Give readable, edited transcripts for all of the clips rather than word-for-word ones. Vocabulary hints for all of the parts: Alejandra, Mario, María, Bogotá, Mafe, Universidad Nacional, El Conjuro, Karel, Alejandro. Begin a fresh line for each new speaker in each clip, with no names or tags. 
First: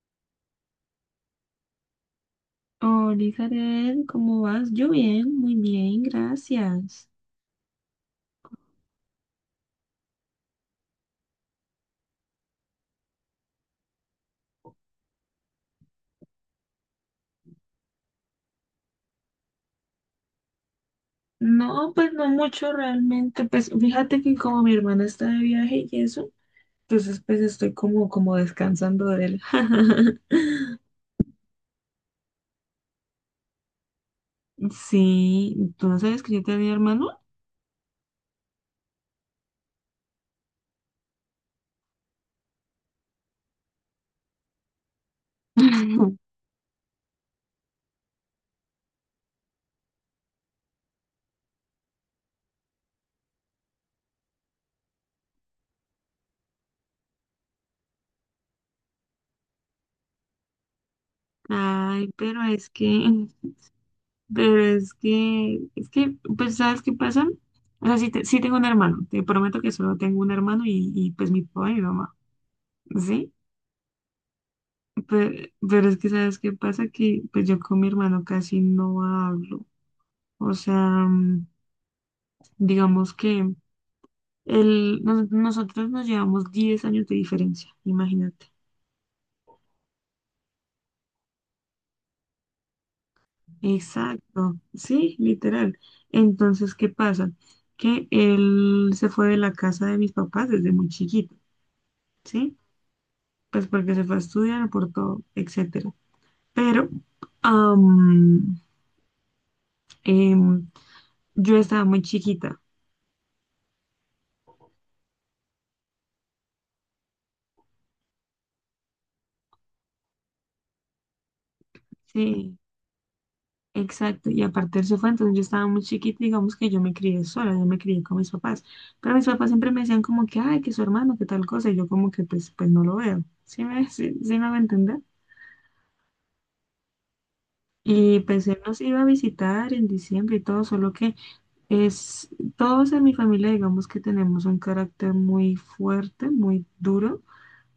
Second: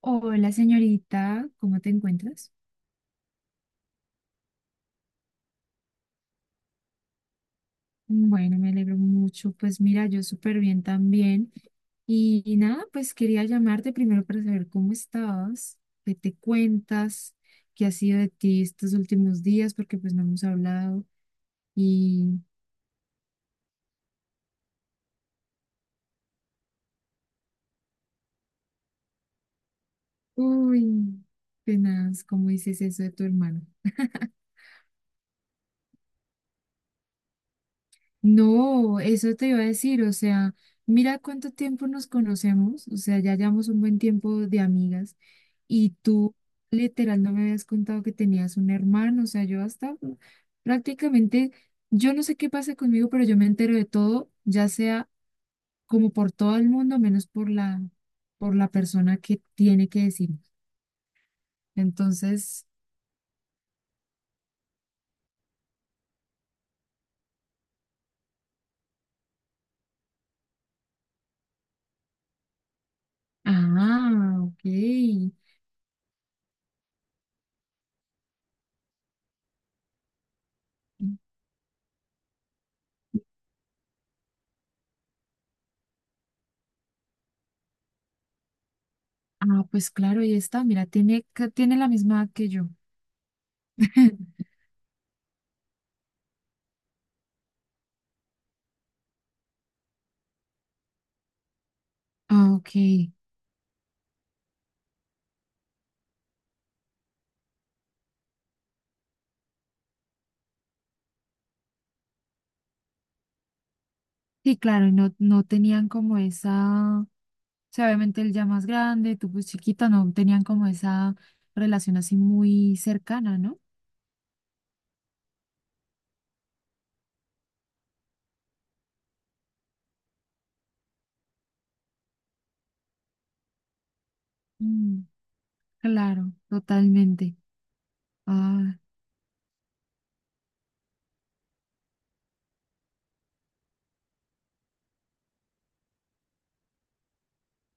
Hola señorita, ¿cómo te encuentras?
Hola, Karel, ¿cómo vas? Yo bien, muy bien, gracias.
Bueno, me alegro mucho. Pues mira, yo súper bien también. Y nada, pues quería llamarte primero para saber cómo estabas, qué te cuentas, qué ha sido de ti estos últimos días, porque pues no hemos hablado.
No, pues no
Y,
mucho realmente. Pues fíjate que como mi hermana está de viaje y eso, entonces pues estoy como, como descansando de él.
uy, tenaz, ¿cómo dices eso de tu hermano?
Sí, ¿tú no sabes que yo tenía hermano?
No, eso te iba a decir, o sea, mira cuánto tiempo nos conocemos, o sea, ya llevamos un buen tiempo de amigas y tú literal no me habías contado que tenías un hermano, o sea, yo hasta prácticamente, yo no sé qué pasa conmigo, pero yo me entero de todo, ya sea como por todo el mundo, menos por la persona que tiene que decir.
Ay,
Entonces,
pero es que, pues, ¿sabes qué pasa? O sea, sí, sí tengo un hermano, te prometo que solo tengo un hermano y pues mi papá y mi mamá, ¿sí?
ah, ok.
Pero, es que, ¿sabes qué pasa? Que pues yo con mi hermano casi no hablo. O sea, mm, digamos que él, nosotros nos llevamos 10 años de diferencia, imagínate.
Ah, pues claro, ahí está, mira, tiene la misma edad que yo.
Exacto, sí, literal. Entonces, ¿qué pasa? Que él se fue de la casa de mis papás desde muy chiquito,
Ah,
¿sí?
ok, sí,
Pues porque se fue a estudiar por todo, etcétera. Pero am, em, yo estaba muy chiquita,
claro, y no tenían como esa, o sea, obviamente él ya más grande, tú pues chiquita, no tenían como esa relación así
sí.
muy cercana, ¿no?
Exacto, y aparte él se fue, entonces yo estaba muy chiquita, digamos que yo me crié sola, yo me crié con mis papás, pero mis papás siempre me decían como que, ay, que su hermano, que tal cosa, y yo como que pues, pues no lo veo, sí, sí me va a entender?
Mm, claro, totalmente.
Y pues él
Ah,
nos iba a visitar en diciembre y todo, solo que es, todos en mi familia digamos que tenemos un carácter muy fuerte, muy duro,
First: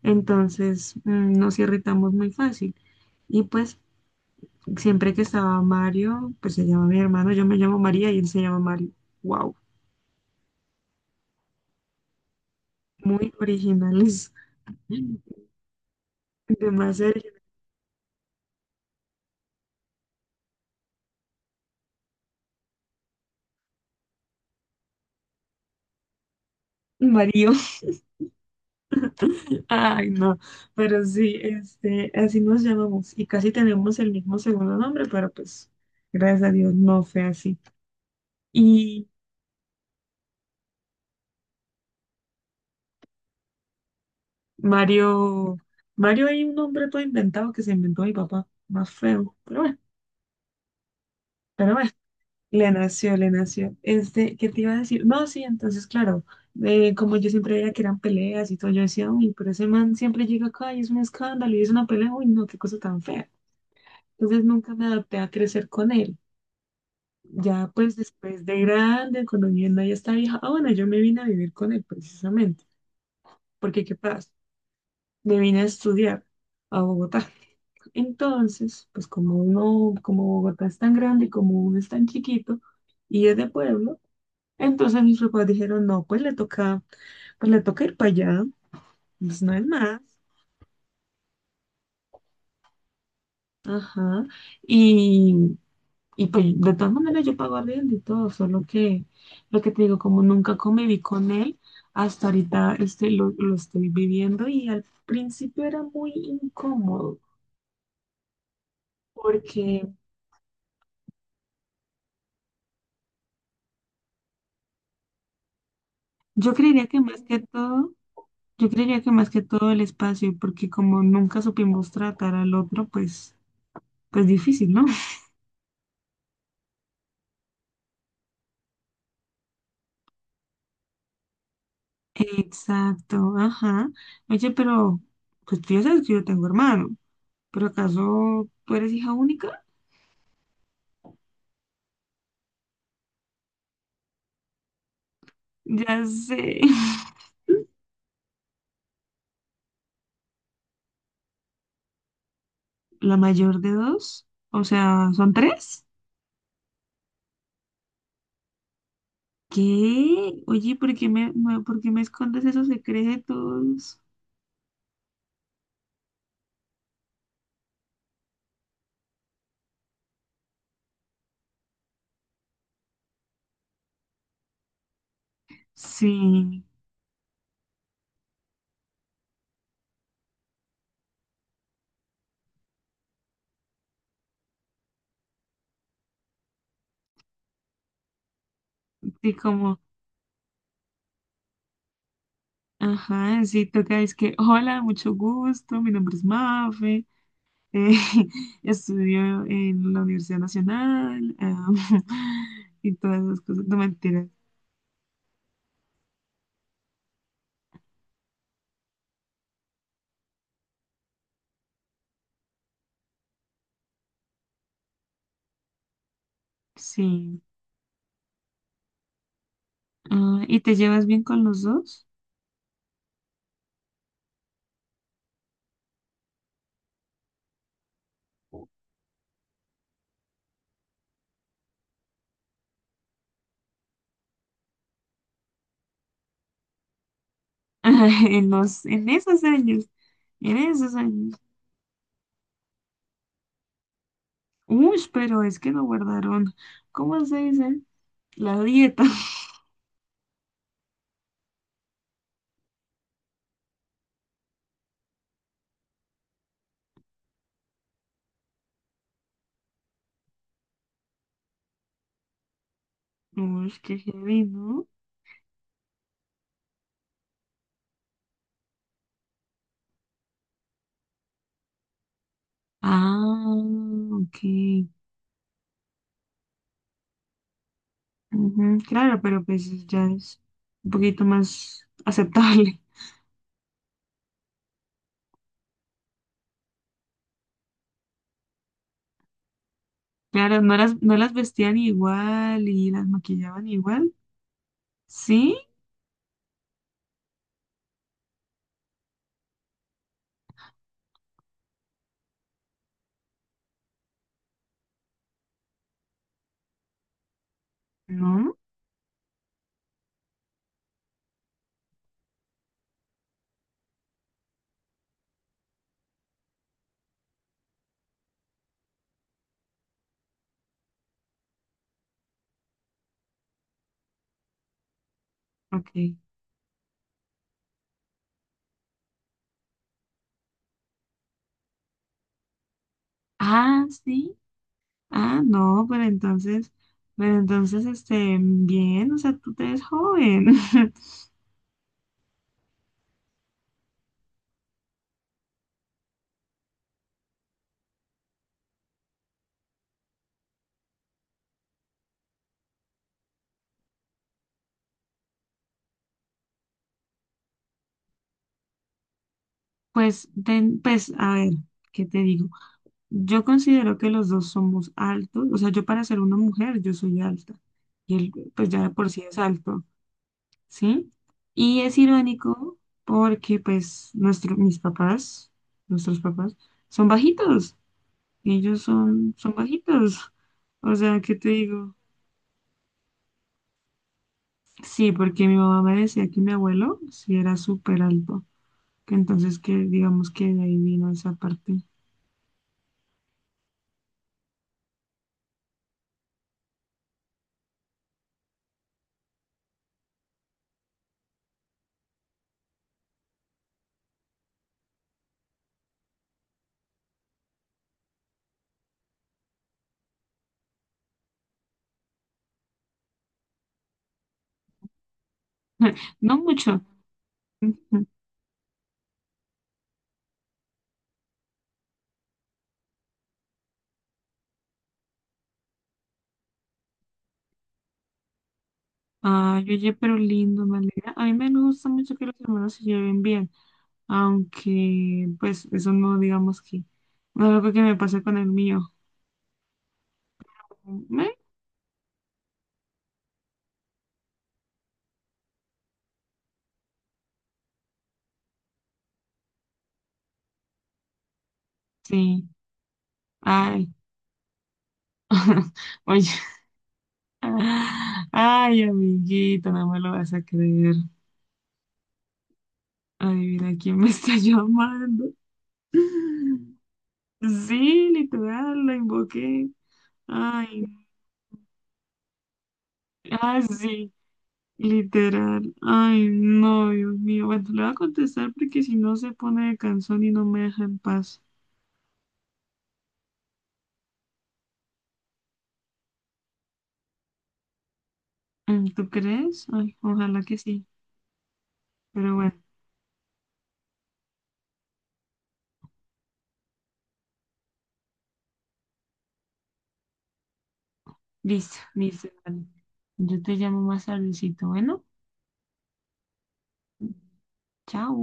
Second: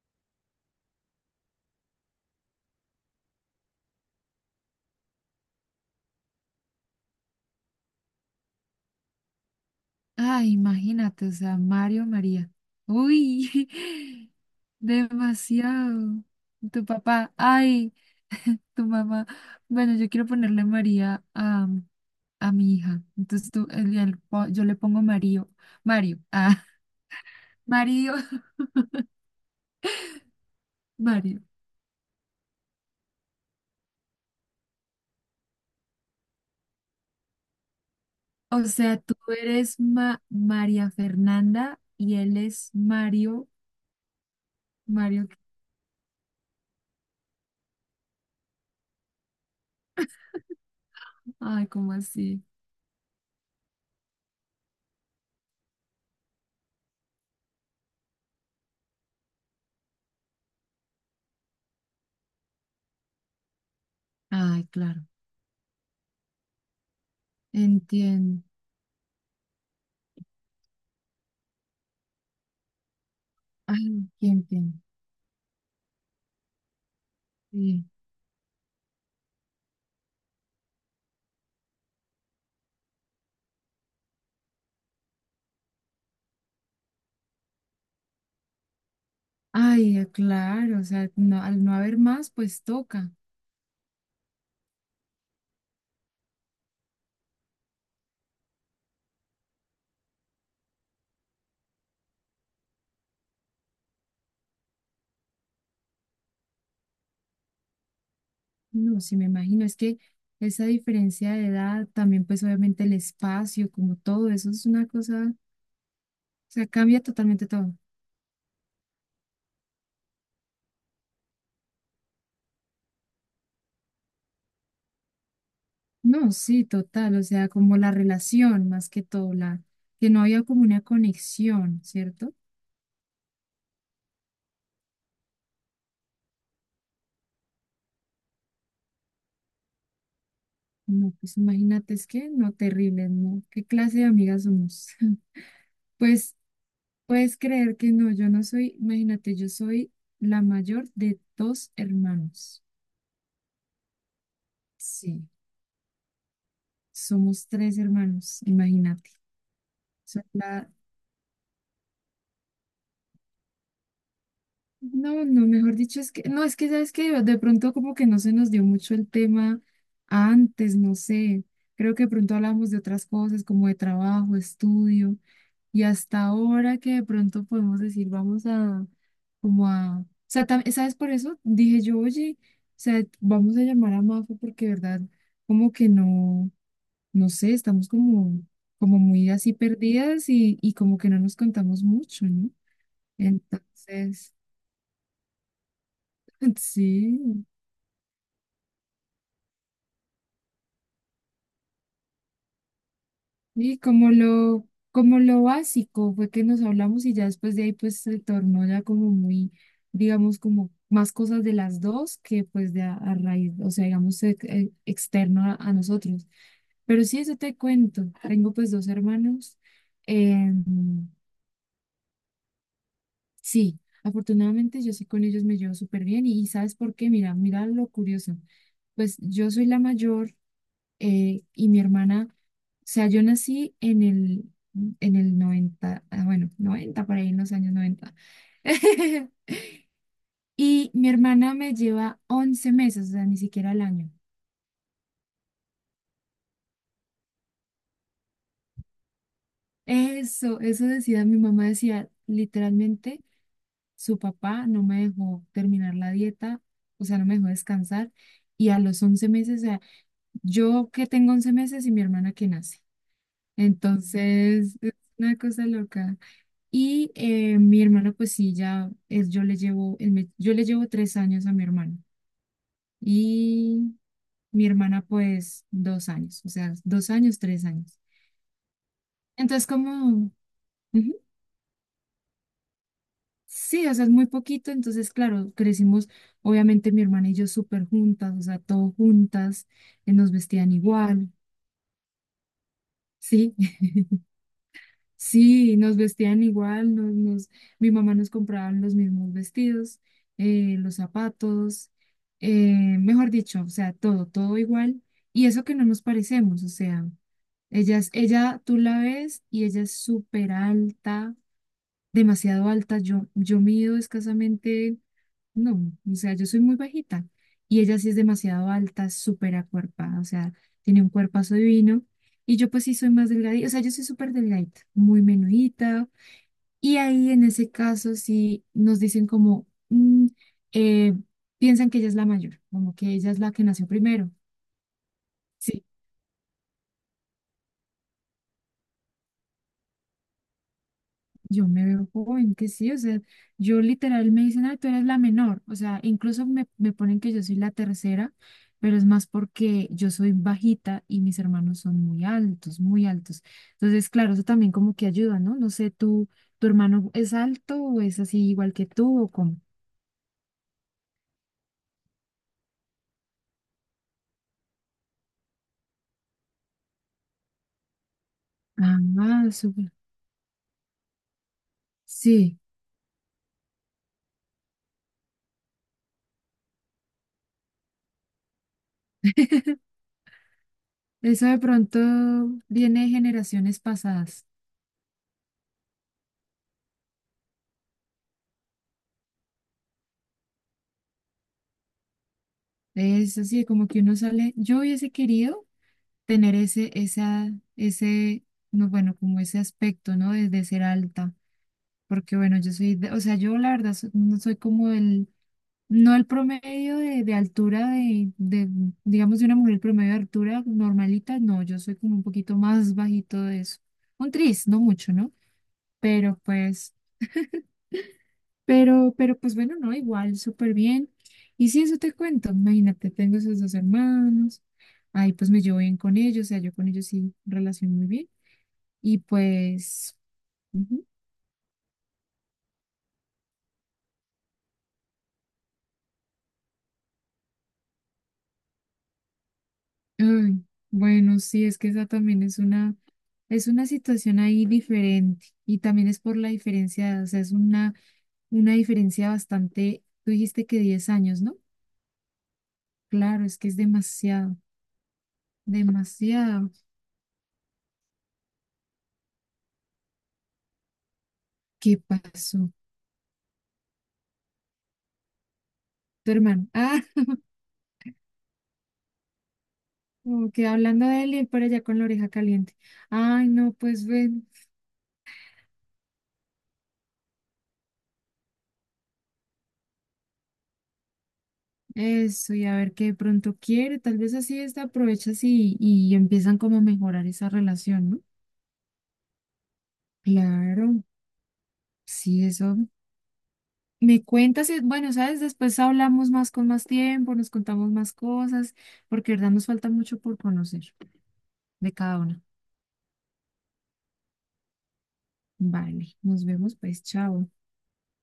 entonces nos irritamos muy fácil. Y pues siempre que estaba Mario, pues se llama mi hermano, yo me llamo María y él se llama Mario. Wow.
ah, imagínate, o sea, Mario, María.
Muy
Uy,
originales.
demasiado. Tu
Demasiado
papá,
originales.
ay, tu mamá. Bueno, yo quiero ponerle María a mi hija. Entonces tú, yo le pongo Mario. Mario, ah,
Mario.
Mario.
Ay, no. Pero sí,
Mario.
este, así nos llamamos. Y casi tenemos el mismo segundo nombre, pero pues, gracias a Dios, no fue así.
O sea,
Y
tú eres María Fernanda y él es Mario. Mario, ¿qué?
Mario, Mario hay un nombre todo inventado que se inventó mi papá, más feo.
ay,
Pero bueno,
¿cómo así?
le nació. Este, ¿qué te iba a decir? No, sí, entonces, claro, como yo siempre veía que eran peleas y todo, yo decía, uy, pero ese man siempre llega acá y es un escándalo y es una pelea, uy, no, qué cosa tan fea. Entonces
Ay,
nunca me
claro.
adapté a crecer con él. Ya pues
Entiendo.
después de grande, cuando mi hermana ya está vieja, ah bueno, yo me vine a vivir con él precisamente, porque ¿qué
Ay, qué
pasa?
entiendo.
Me vine a estudiar a Bogotá.
Sí.
Entonces, pues como uno, como Bogotá es tan grande y como uno es tan chiquito y es de pueblo, entonces mis papás dijeron, no, pues le toca ir para allá, pues no es
Ay,
más.
ya, claro. O sea, no, al no haber más, pues toca.
Ajá. Y, Y pues de todas maneras yo pago arriendo y todo, solo que lo que te digo, como nunca conviví con él, hasta ahorita este, lo estoy viviendo y al principio era muy incómodo,
No, sí, me imagino. Es
porque
que esa diferencia de edad, también pues obviamente el espacio, como todo, eso es una cosa, o
yo
sea,
creería que
cambia
más que
totalmente todo.
todo, yo creería que más que todo el espacio, porque como nunca supimos tratar al otro, pues, pues difícil, ¿no?
No, sí, total, o sea, como la relación más que todo, la que no había como una conexión, ¿cierto?
Exacto, ajá. Oye, pero pues tú ya sabes que yo tengo hermano, pero ¿acaso tú eres hija única?
No, pues imagínate, es que no, terrible, ¿no? ¿Qué clase de amigas somos?
Ya
Pues
sé.
puedes creer que no, yo no soy, imagínate, yo soy la mayor de dos hermanos.
La mayor de dos, o sea,
Sí,
¿son tres?
somos tres hermanos, imagínate. Soy
¿Qué?
la,
Oye, por qué me escondes esos secretos?
No, no, mejor dicho, es que, no, es que sabes que de pronto como que no se nos dio mucho el tema antes, no sé, creo que de pronto hablamos de otras cosas como de trabajo, estudio, y hasta
Sí,
ahora que de pronto podemos decir, vamos a, como a, o sea, ¿sabes por eso? Dije yo, oye, o sea, vamos a llamar a Mafe porque, de verdad, como que no, no sé, estamos como muy
sí,
así
como,
perdidas y como que no nos contamos mucho, ¿no?
ajá, sí, toca, es
Entonces,
que, hola, mucho gusto, mi nombre es Mafe,
sí.
eh, estudio en la Universidad Nacional, ah, y todas esas cosas, no
Y como
mentiras,
lo, como lo básico fue que nos hablamos y ya después de ahí pues se tornó ya como muy, digamos, como más cosas de las dos que pues de a raíz, o sea, digamos, externo a nosotros. Pero sí, eso
sí.
te cuento. Tengo pues dos hermanos.
Ah, ¿y
Em,
te llevas bien con los dos?
sí, afortunadamente yo sí con ellos me llevo súper bien y ¿sabes por qué? Mira, mira lo curioso. Pues yo soy la mayor y mi hermana, o sea, yo nací en el 90 bueno, 90 por ahí en los años noventa.
En en esos años, en
Y
esos
mi
años.
hermana me lleva 11 meses, o sea, ni siquiera el año.
Uy, pero es que no guardaron, ¿cómo se dice? La dieta.
Eso decía mi mamá, decía, literalmente, su papá no me dejó terminar la dieta, o sea, no me dejó descansar. Y a los 11 meses, o sea, yo que tengo 11 meses y mi hermana que nace.
Uy, qué heavy,
Entonces,
¿no?
es una cosa loca. Y mi hermana, pues sí, ya es, yo le llevo 3 años a mi hermano.
Ah,
Y
ok.
mi hermana, pues, 2 años, o sea, 2 años, 3 años.
Ujú, claro, pero
Entonces,
pues ya
como,
es un
ujú,
poquito más aceptable.
sí, o sea, es muy poquito. Entonces, claro, crecimos, obviamente, mi hermana y yo súper juntas, o sea, todo juntas, nos
Claro,
vestían
no
igual,
las vestían igual y las
sí.
maquillaban igual. ¿Sí?
Sí, nos vestían igual, mi mamá nos compraba los mismos vestidos, los zapatos, eh, mejor dicho, o sea, todo, todo igual. Y eso que no nos parecemos, o sea, ella, es-
¿No?
ella tú la ves y ella es súper alta, demasiado alta. Yo mido escasamente no, o sea, yo soy muy bajita y ella sí es demasiado alta, súper acuerpada, o sea, tiene un cuerpazo divino y yo pues sí soy más delgadita, o sea, yo soy súper delgadita, muy
Ok.
menudita y ahí en ese caso sí nos dicen como, eh, piensan que ella es la mayor, como que ella es la que
Ah,
nació primero.
sí. Ah, no,
Sí,
pero entonces, este, bien, o sea, tú te ves joven.
yo me veo joven, que sí, o sea, yo literal me dicen, ay, tú eres la menor, o sea, incluso me ponen que yo soy la tercera, pero es más porque yo soy bajita y mis hermanos son muy altos, muy altos. Entonces, claro, eso también como que ayuda, ¿no? No sé, ¿tu hermano es alto o es así igual que tú o cómo?
Pues, pues, a ver, ¿qué te digo? Yo considero que los dos somos altos, o sea, yo para ser una mujer, yo soy alta y él pues ya de
Ah,
por sí es
ah,
alto,
súper.
¿sí? Y es
Sí,
irónico porque pues mis papás, nuestros papás, son bajitos, ellos son, son bajitos, o sea, ¿qué
eso
te
de
digo?
pronto viene de generaciones pasadas.
Sí, porque mi mamá me decía que mi abuelo sí era súper alto, que entonces que digamos que de ahí vino esa parte,
Es así, como que uno sale, yo hubiese querido tener ese, esa, ese, no, bueno, como ese aspecto, ¿no? De ser alta, porque bueno, yo soy, o sea, yo la verdad no soy como el, no el promedio de altura digamos, de una mujer promedio de altura normalita, no, yo soy como un poquito más bajito de eso, un tris, no mucho, ¿no?
no
Pero
mucho.
pues, pero pues bueno, no, igual, súper bien. Y sí eso te cuento, imagínate, tengo esos dos hermanos, ahí pues me llevo bien con ellos, o sea, yo con ellos sí relaciono muy bien. Y
Ay, oye,
pues,
pero lindo, me
ujú,
alegra. A mí me gusta mucho que los hermanos se lleven bien, aunque pues eso no digamos que no es algo que me pasa con el mío.
ay,
¿Me?
bueno, sí, es que esa también es una situación ahí diferente y también es por la diferencia, o sea, es una diferencia bastante, tú dijiste que 10 años, ¿no?
Sí,
Claro, es que es
ay,
demasiado,
oye,
demasiado.
ay, amiguito, no me lo vas a creer.
¿Qué pasó?
Adivina quién me está llamando.
Tu hermano, ah,
Sí, literal, la invoqué.
como que
Ay,
hablando de él y él por allá con la oreja caliente. Ay,
ah,
no, pues
sí.
bueno,
Literal. Ay, no, Dios mío. Bueno, le voy a contestar porque si no se pone de canción y no me deja en paz.
eso y a ver qué de pronto quiere, tal vez así esta aprovechas y empiezan como a mejorar esa relación, ¿no?
Mm, ¿tú crees? Ay, ojalá que sí.
Claro,
Pero
sí,
bueno,
eso. Me cuentas, y, bueno, sabes, después hablamos más con más tiempo, nos contamos más cosas, porque de verdad nos falta mucho por conocer
listo,
de cada
listo.
una.
Vale. Yo te llamo más tardecito. Bueno,
Vale, nos vemos pues, chao.
chao.